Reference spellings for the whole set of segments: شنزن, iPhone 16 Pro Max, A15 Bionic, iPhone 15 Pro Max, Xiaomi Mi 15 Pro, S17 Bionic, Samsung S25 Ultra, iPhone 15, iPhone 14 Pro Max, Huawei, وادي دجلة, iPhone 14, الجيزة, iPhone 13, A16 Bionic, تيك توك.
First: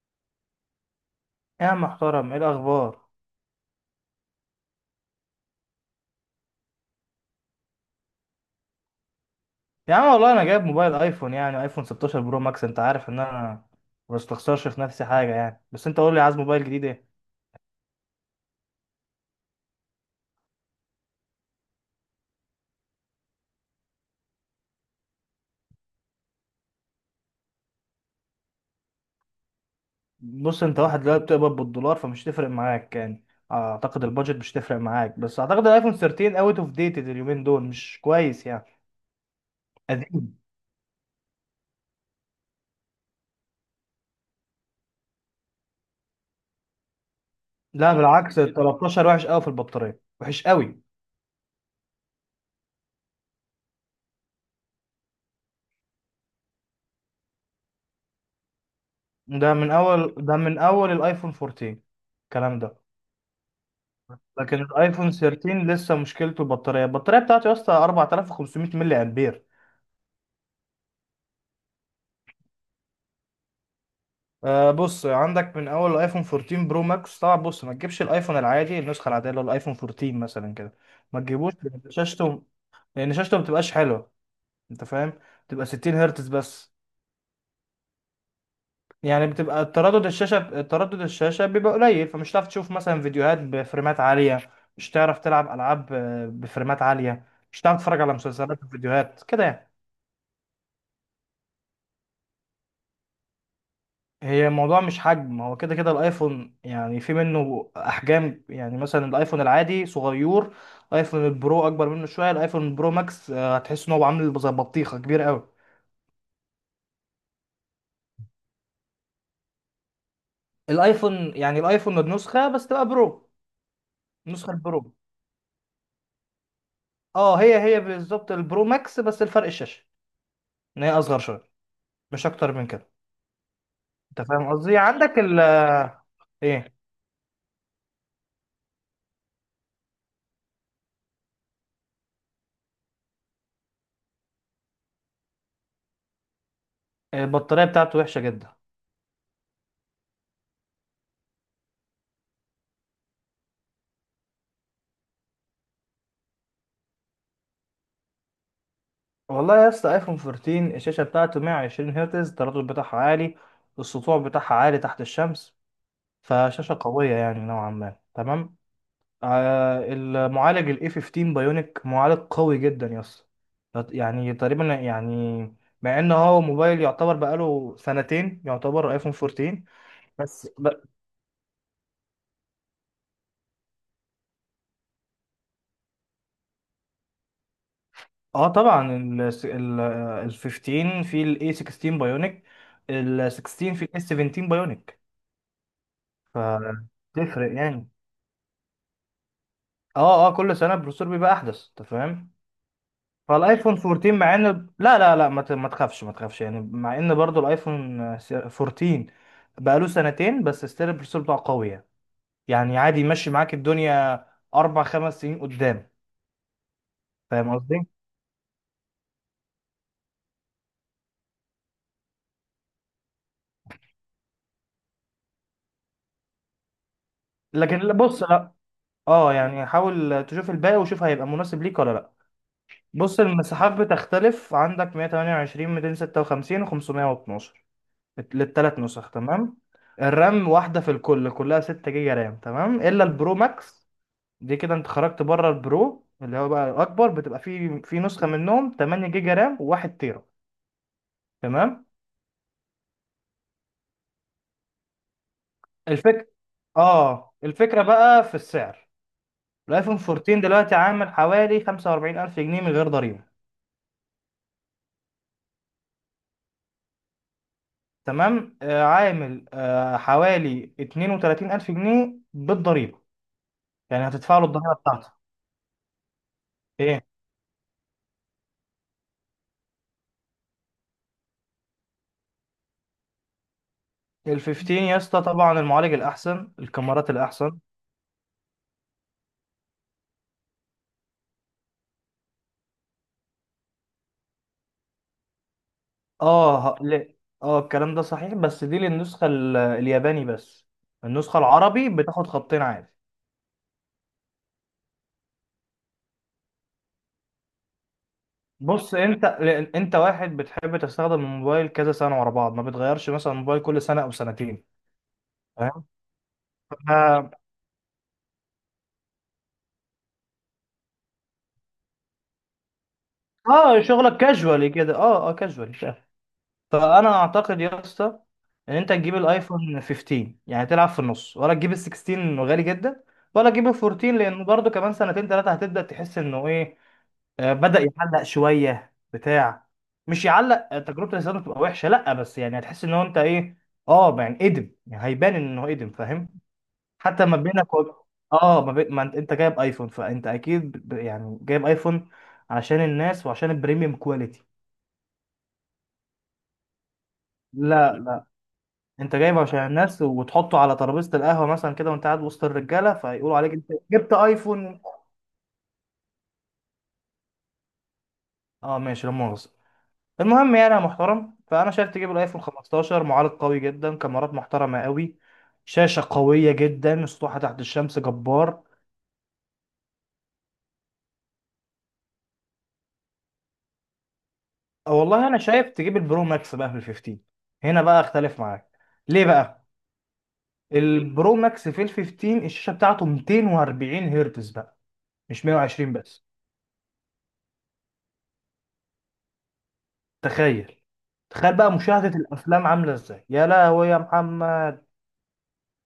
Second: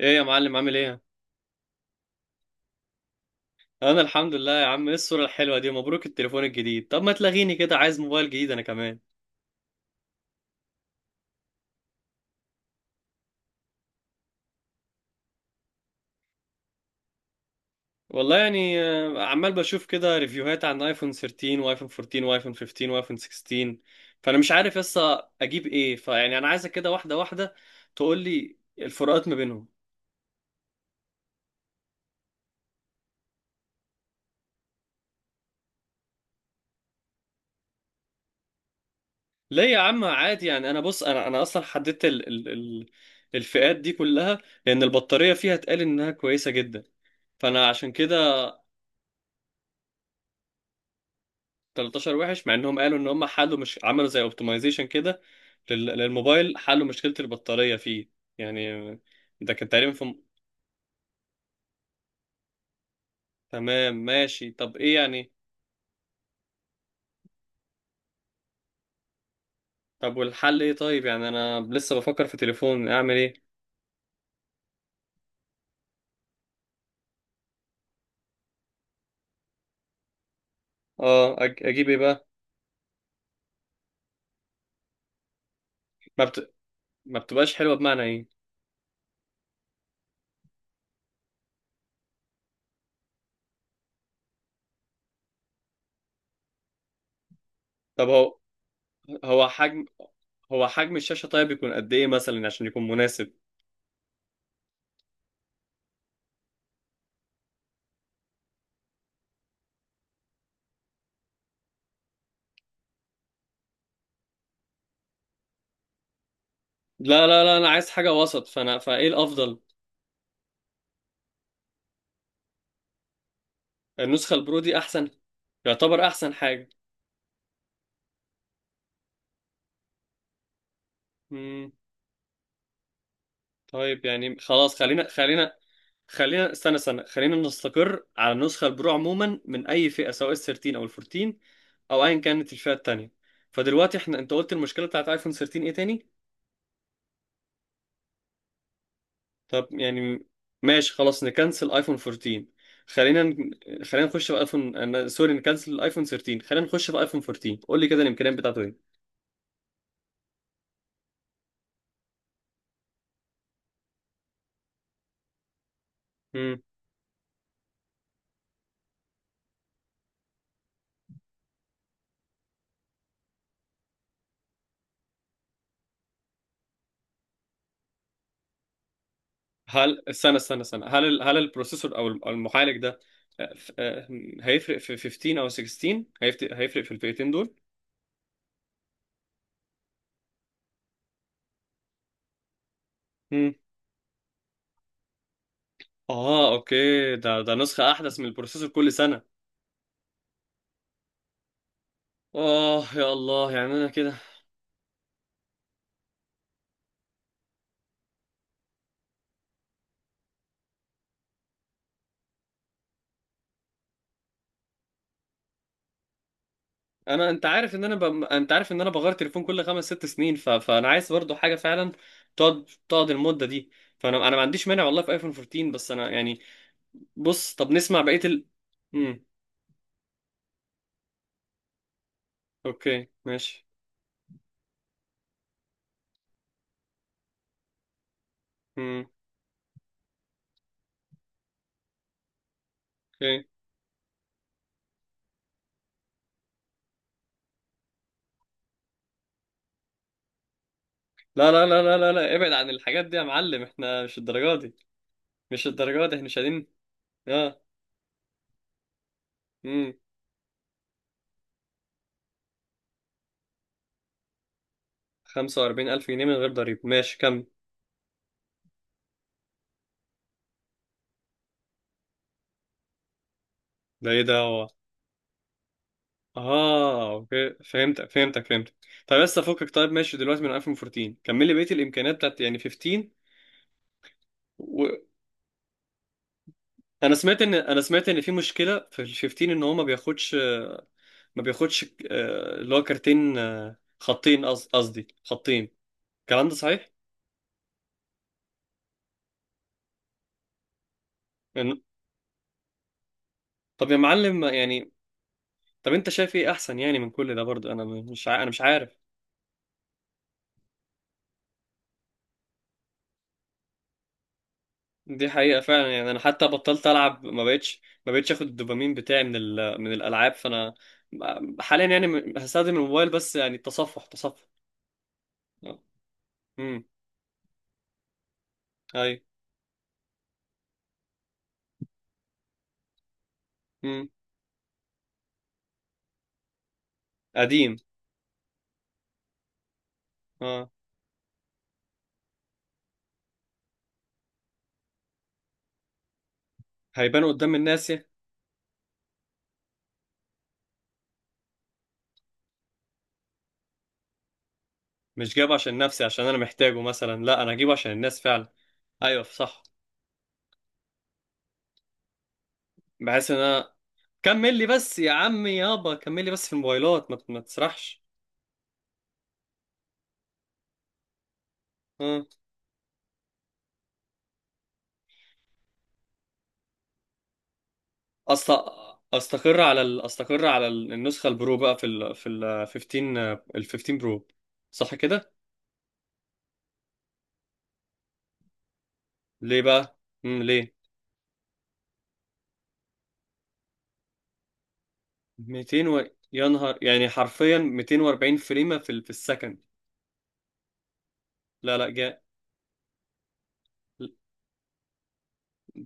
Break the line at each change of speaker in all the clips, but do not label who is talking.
ايه يا معلم، عامل ايه؟
يا عم محترم، ايه الاخبار؟
انا الحمد لله يا عم. ايه الصورة الحلوة دي؟ مبروك التليفون الجديد. طب ما تلاغيني كده، عايز موبايل جديد انا كمان.
يا عم والله انا جايب موبايل ايفون، يعني ايفون 16 برو ماكس. انت عارف ان انا ما بستخسرش في نفسي حاجه يعني، بس انت قول لي عايز موبايل جديد ايه؟
والله يعني عمال بشوف كده ريفيوهات عن ايفون 13 وايفون 14 وايفون 15 وايفون 16، فانا مش عارف لسه اجيب ايه. فيعني انا عايزك كده واحدة واحدة تقول لي الفروقات ما بينهم.
بص، انت واحد دلوقتي بتقبض بالدولار فمش تفرق معاك يعني، اعتقد البادجت مش تفرق معاك، بس اعتقد الايفون 13 اوت اوف ديتد، اليومين دول مش كويس يعني.
ليه يا عم؟
قديم.
عادي يعني. انا بص، انا اصلا حددت ال الفئات دي كلها، لان البطارية فيها اتقال انها كويسة جدا، فانا عشان
لا
كده.
بالعكس، ال 13 وحش قوي في البطاريه، وحش قوي.
13 وحش، مع انهم قالوا ان هم حلوا، مش عملوا زي اوبتمايزيشن كده للموبايل، حلوا مشكلة البطارية فيه يعني.
ده
ده كان
من
تقريبا
اول
في
ده من اول الايفون 14. الكلام ده.
تمام. ماشي
لكن
طب ايه
الايفون
يعني؟
13 لسه مشكلته البطاريه بتاعتي يا اسطى 4,500 ملي امبير.
طب والحل ايه طيب؟ يعني انا لسه بفكر في تليفون، اعمل ايه؟
بص، عندك من اول الايفون 14 برو ماكس طبعا. بص، ما تجيبش الايفون العادي، النسخه العاديه اللي هو الايفون 14 مثلا كده. ما
اه،
تجيبوش لأن
اجيب ايه بقى؟
شاشته لان شاشته ما بتبقاش حلوه. انت فاهم؟ بتبقى 60
ما,
هرتز
بت...
بس.
ما بتبقاش حلوة بمعنى ايه؟
يعني بتبقى تردد الشاشه بيبقى قليل، فمش هتعرف تشوف مثلا فيديوهات بفريمات عاليه. مش هتعرف تلعب العاب بفريمات عاليه. مش هتعرف تتفرج
طب
على
هو،
مسلسلات وفيديوهات كده
هو
يعني.
حجم هو حجم الشاشة طيب يكون قد ايه مثلا عشان يكون مناسب؟
هي الموضوع مش حجم، هو كده كده الايفون يعني في منه احجام. يعني مثلا الايفون العادي صغير، الايفون البرو اكبر منه شويه، الايفون البرو ماكس هتحس ان هو عامل زي بطيخه كبير قوي.
لا لا لا، انا عايز حاجة وسط، فانا فايه الافضل؟
الايفون يعني الايفون النسخه بس تبقى برو.
النسخة
النسخه
البرو دي
البرو.
احسن. يعتبر احسن حاجة.
اه هي بالظبط البرو ماكس، بس الفرق الشاشه، ان هي اصغر شويه، مش اكتر من كده.
طيب
انت
يعني
فاهم
خلاص،
قصدي؟
خلينا
عندك ال
خلينا
آه،
خلينا
ايه،
استنى استنى، خلينا نستقر على النسخة البرو عموما من أي فئة، سواء ال 13 أو ال 14 أو أيا كانت الفئة التانية. فدلوقتي احنا، أنت قلت المشكلة بتاعت أيفون 13 إيه تاني؟
البطاريه بتاعته وحشه جدا.
طب يعني، ماشي خلاص، نكنسل أيفون 14. خلينا ن... خلينا نخش في أيفون أنا... سوري، نكنسل أيفون 13، خلينا نخش في أيفون 14. قول لي كده الإمكانيات بتاعته.
والله يا اسطى ايفون 14 الشاشه بتاعته 120 هرتز، التردد بتاعها عالي، السطوع بتاعها عالي تحت الشمس،
إيه؟
فشاشه قويه يعني نوعا ما. تمام. المعالج الاي 15 بايونيك معالج قوي جدا يا اسطى. يعني تقريبا يعني، مع ان هو موبايل يعتبر بقاله سنتين، يعتبر ايفون 14.
استنى
بس
استنى
ب...
استنى، هل هل البروسيسور أو المعالج ده، آه، ف- آه، هيفرق في 15 او 16؟ هيفرق في الفئتين دول؟
اه طبعا ال 15 في الاي 16 بايونيك، ال
مم.
16 في الاس 17 بايونيك،
اه اوكي، ده
فتفرق
ده
يعني.
نسخة احدث من البروسيسور كل سنة.
اه كل سنه البروسيسور بيبقى احدث، انت فاهم؟
اه يا الله يعني
فالايفون
انا
14
كده.
مع ان، لا لا لا، ما تخافش يعني، مع ان برضو الايفون 14 بقاله سنتين، بس ستيل البروسيسور بتاعه قوي يعني. يعني عادي يمشي معاك الدنيا اربع خمس سنين قدام.
انا،
فاهم قصدي؟
انت عارف ان انا بغير تليفون كل 5 6 سنين. فانا عايز برضو حاجة فعلا تقعد المدة دي. فانا ما عنديش مانع والله في ايفون 14، بس انا يعني. بص، طب
لكن لا،
نسمع بقية
بص،
ال.
لا.
مم.
اه يعني حاول تشوف الباقي وشوف هيبقى مناسب ليك ولا لا.
اوكي
بص،
ماشي.
المساحات بتختلف، عندك 128، 256، و512 للثلاث
مم.
نسخ. تمام. الرام واحدة في الكل، كلها 6 جيجا رام تمام، إلا البرو
اوكي.
ماكس، دي كده أنت خرجت بره. البرو اللي هو بقى الأكبر بتبقى في نسخة منهم 8 جيجا رام و1 تيرا.
لا لا لا
تمام.
لا لا لا، ابعد عن الحاجات دي يا معلم، احنا مش الدرجة دي. مش الدرجة دي،
الفكرة،
احنا شادين. اه.
الفكرة بقى في السعر.
امم
الآيفون 14 دلوقتي عامل حوالي 45 ألف جنيه من غير ضريبة.
45 ألف جنيه من غير ضريبة، ماشي. كم
تمام، عامل حوالي 32 ألف جنيه بالضريبة، يعني
ده؟ ايه ده
هتدفع له
هو؟
الضريبة بتاعته. إيه؟
اه اوكي، فهمتك فهمتك فهمتك. طب بس افكك. طيب، ماشي دلوقتي، من 2014 كمل لي بقية الامكانيات بتاعت يعني 15.
ال 15
و...
يا اسطى طبعا المعالج الاحسن، الكاميرات
انا سمعت،
الاحسن.
ان في مشكلة في ال 15، ان هو ما بياخدش، اللي هو كارتين، خطين، قصدي خطين. الكلام ده صحيح؟
لا، اه الكلام ده صحيح، بس دي للنسخه الياباني بس، النسخه
يعني-
العربي بتاخد خطين عادي.
طب يا معلم يعني، طب انت شايف ايه احسن يعني من كل ده؟ برضه انا مش
بص
عارف.
انت، لأن انت واحد بتحب تستخدم الموبايل كذا سنه ورا بعض، ما بتغيرش مثلا الموبايل كل سنه او سنتين.
دي حقيقة
فاهم.
فعلا يعني، انا حتى بطلت العب،
ف-
ما بقتش اخد الدوبامين بتاعي من الالعاب، فانا حاليا يعني، هستخدم الموبايل بس يعني
اه
تصفح
شغلك
تصفح
كاجوالي كده، اه كاجوالي.
امم.
فانا اعتقد يا اسطى ان انت تجيب
اي.
الايفون 15، يعني تلعب في النص، ولا تجيب ال 16 انه غالي جدا، ولا تجيب ال
امم
14 لانه برضه كمان سنتين ثلاثه هتبدا تحس انه ايه،
قديم.
بدا يعلق شويه بتاع. مش يعلق،
اه
تجربه الاستخدام تبقى وحشه، لا، بس يعني هتحس ان هو انت ايه. اه يعني قدم، يعني هيبان انه قدم، فاهم؟
هيبان
حتى ما
قدام
بينك
الناس،
وب...
يا.
اه ما, بي... ما انت جايب ايفون، فانت اكيد يعني جايب ايفون عشان الناس وعشان البريميوم كواليتي.
مش جايبه عشان نفسي عشان انا محتاجه مثلا، لا، انا هجيبه عشان الناس
لا،
فعلا.
انت
ايوه
جايبه عشان
صح،
الناس، وتحطه على ترابيزه القهوه مثلا كده، وانت قاعد وسط الرجاله،
بحيث ان
فيقولوا عليك انت
انا،
جبت
كمل لي
ايفون.
بس يا عمي يابا، كمل لي بس في الموبايلات، ما, ما تسرحش.
اه ماشي لا مؤاخذه. المهم يعني يا محترم، فانا شايف تجيب
آه.
الايفون 15، معالج قوي جدا، كاميرات محترمه قوي، شاشه قويه جدا، سطوحه تحت الشمس
أست...
جبار.
استقر على النسخه البرو بقى في ال 15، ال 15 برو.
اه
صح
والله
كده؟
انا شايف تجيب البرو ماكس بقى في ال 15. هنا بقى اختلف معاك. ليه
ليه
بقى؟
بقى؟ ليه؟
البرو ماكس في ال 15 الشاشه بتاعته 240 هرتز بقى، مش
200
120 بس.
يا نهار، يعني حرفيا 240 فريمه في السكند.
تخيل، تخيل بقى
لا لا
مشاهدة
جا...
الأفلام عاملة إزاي يا لهوي يا محمد.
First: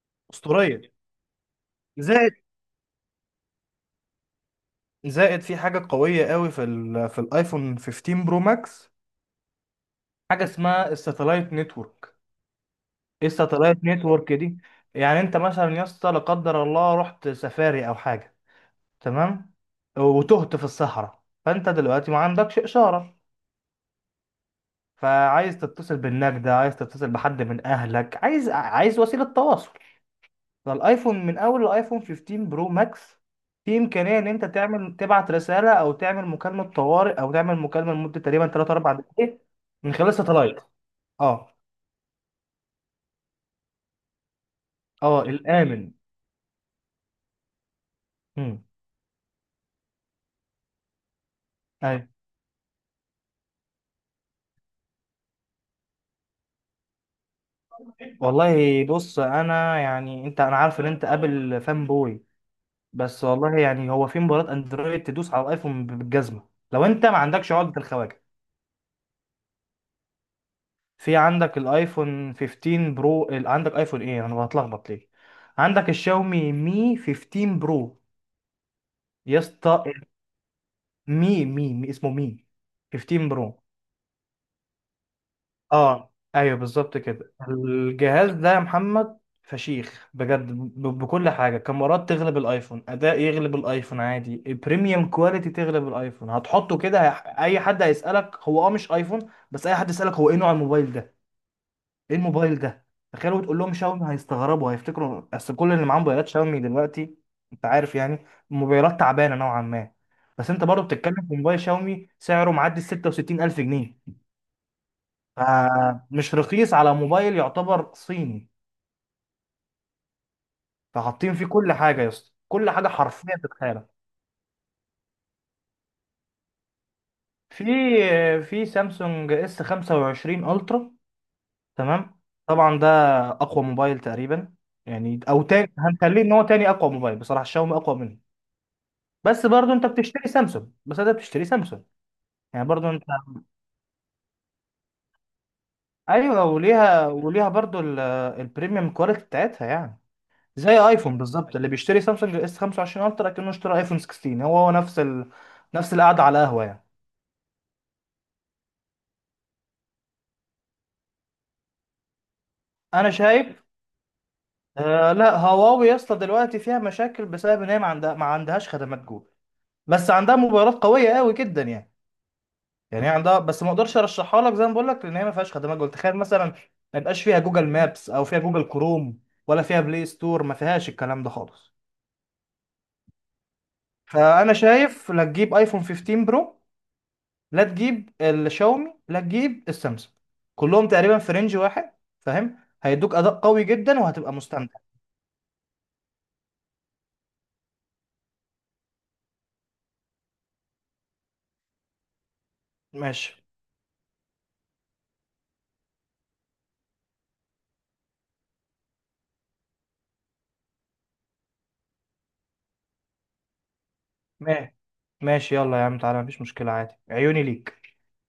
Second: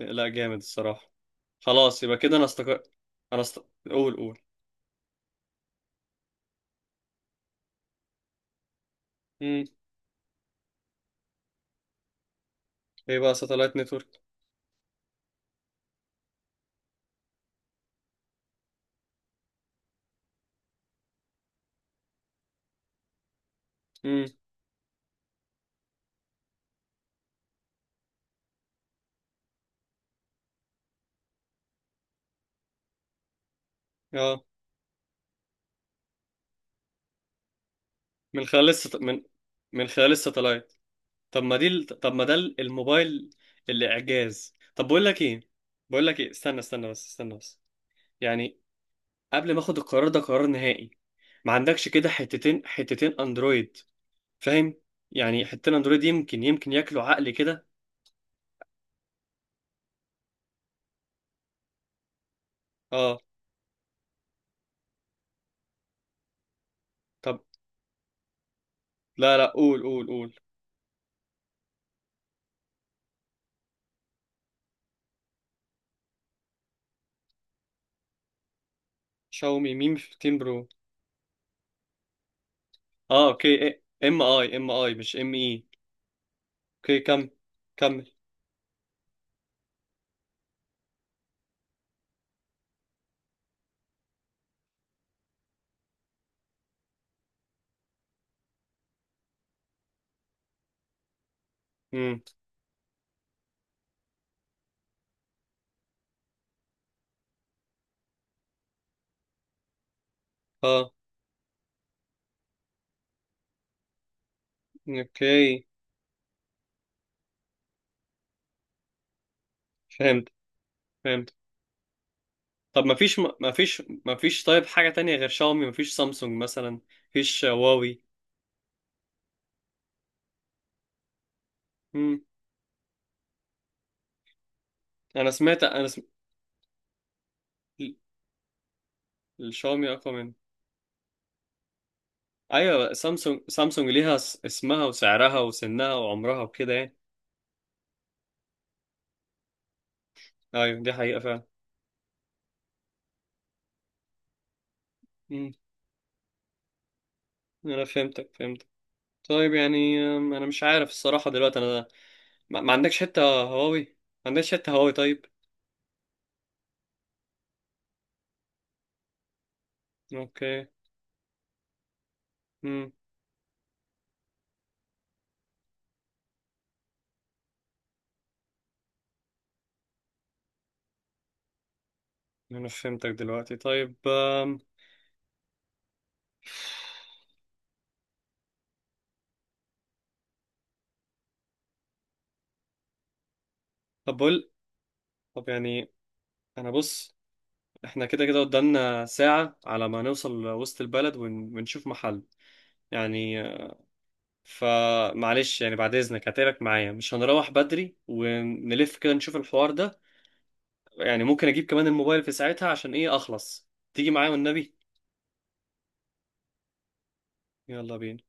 لا، جامد
أسطورية.
الصراحه. خلاص يبقى
زائد،
كده انا استقر. انا است... قول قول.
زائد في حاجة قوية قوي في ال في الآيفون 15 برو ماكس،
امم.
حاجة اسمها الساتلايت نتورك.
ايه
إيه
بقى ساتلايت
الساتلايت
نتورك؟
نتورك دي؟ يعني أنت مثلا يا اسطى، لا قدر الله، رحت سفاري أو حاجة، تمام، وتهت في الصحراء، فأنت دلوقتي ما عندكش إشارة،
امم.
فعايز تتصل بالنجدة، عايز تتصل بحد من أهلك، عايز وسيلة تواصل. فالايفون من اول الايفون 15 برو ماكس، في امكانيه ان
اه
انت تعمل تبعت رساله، او تعمل مكالمه طوارئ، او تعمل مكالمه لمده تقريبا 3 4
من،
دقائق
من
من
خلال
خلال ساتلايت.
الساتلايت. طب
اه.
ما دي طب ما ده الموبايل اللي اعجاز. طب بقول لك
اه
ايه.
الامن.
بقول لك ايه، استنى استنى بس، استنى بس يعني،
امم.
قبل ما اخد القرار ده قرار نهائي. ما عندكش
اي.
كده حتتين حتتين اندرويد؟ فاهم؟ يعني حتتين اندرويد يمكن يمكن ياكلوا عقلي كده.
والله بص، انا يعني انت، انا عارف ان انت ابل فان بوي،
اه.
بس والله يعني هو في مباراه اندرويد تدوس على الايفون بالجزمه، لو انت ما
طب
عندكش عقده الخواجه.
لا لا، قول قول قول.
في عندك الايفون 15 برو، عندك ايفون ايه، انا بتلخبط ليه. عندك الشاومي مي 15 برو يا
شاومي
اسطى.
ميم 15 برو؟
مي مي مي، اسمه مي
اه
15 برو.
اوكي. إيه. ام اي، ام اي مش ام اي.
اه ايوه بالظبط
اوكي كم؟
كده.
كمل.
الجهاز ده يا محمد فشيخ بجد، بكل حاجه، كاميرات تغلب الايفون، اداء يغلب الايفون عادي، البريميوم كواليتي تغلب الايفون. هتحطه كده اي حد هيسالك هو مش ايفون. بس اي حد يسالك هو ايه نوع الموبايل ده، ايه
امم.
الموبايل ده، تخيلوا تقول لهم شاومي، هيستغربوا، هيفتكروا، اصل كل اللي معاه موبايلات شاومي دلوقتي، انت عارف، يعني موبايلات تعبانه نوعا ما، بس انت برضه
اه
بتتكلم في موبايل شاومي سعره معدي ال 66 الف جنيه،
اوكي،
فمش رخيص على موبايل يعتبر صيني.
فهمت فهمت.
فحاطين فيه كل حاجه يا اسطى، كل
طب
حاجه
ما فيش،
حرفيا
ما فيش،
تتخيلها.
ما فيش طيب حاجة تانية غير شاومي؟ ما فيش سامسونج مثلا؟ ما فيش
في
هواوي؟
في سامسونج اس 25 الترا.
مم.
تمام. طبعا ده اقوى موبايل تقريبا، يعني
انا
او
سمعت،
تاني، هنخليه ان هو تاني اقوى موبايل، بصراحه الشاومي
ال-
اقوى منه. بس برضو انت
الشاومي اقوى
بتشتري
من.
سامسونج، بس انت بتشتري سامسونج، يعني برضو
ايوه،
انت،
سامسونج سامسونج ليها اسمها وسعرها وسنها وعمرها
ايوه،
وكده يعني.
وليها برضو ال- البريميوم كواليتي بتاعتها يعني، زي
ايوه، دي
ايفون
حقيقة فعلا.
بالظبط. اللي بيشتري سامسونج اس 25 الترا كأنه اشترى ايفون 16، هو نفس ال...
مم.
نفس القعده على قهوه يعني.
انا فهمتك. طيب يعني انا مش عارف الصراحة دلوقتي انا، ما, ما عندكش
انا
حتة
شايف.
هواوي؟ ما عندكش حتة هواوي؟ طيب
لا، هواوي يا اسطى دلوقتي فيها مشاكل بسبب ان هي ما عندهاش خدمات جوجل، بس عندها
اوكي.
موبايلات قويه قوي جدا يعني.
مم.
يعني هي عندها، بس ما اقدرش ارشحها لك، زي ما بقول لك، لان هي ما فيهاش خدمات جوجل. تخيل مثلا ما يبقاش فيها جوجل مابس، او فيها جوجل كروم، ولا فيها بلاي ستور، ما فيهاش الكلام ده خالص.
انا فهمتك دلوقتي. طيب
فانا شايف لا تجيب ايفون 15 برو، لا تجيب الشاومي، لا تجيب السامسونج، كلهم تقريبا في رينج واحد، فاهم؟ هيدوك اداء قوي جدا
طب
وهتبقى
بقول،
مستمتع.
طب يعني انا بص، احنا كده كده قدامنا ساعة على ما نوصل وسط البلد، ونشوف محل
ماشي.
يعني. فمعلش يعني، بعد اذنك، هتقلك معايا، مش هنروح بدري، ونلف كده نشوف الحوار ده يعني. ممكن اجيب كمان الموبايل في ساعتها، عشان ايه اخلص تيجي معايا والنبي.
ماشي ماشي، يلا يا عم تعالى، مفيش مشكلة عادي، عيوني ليك.
يلا بينا.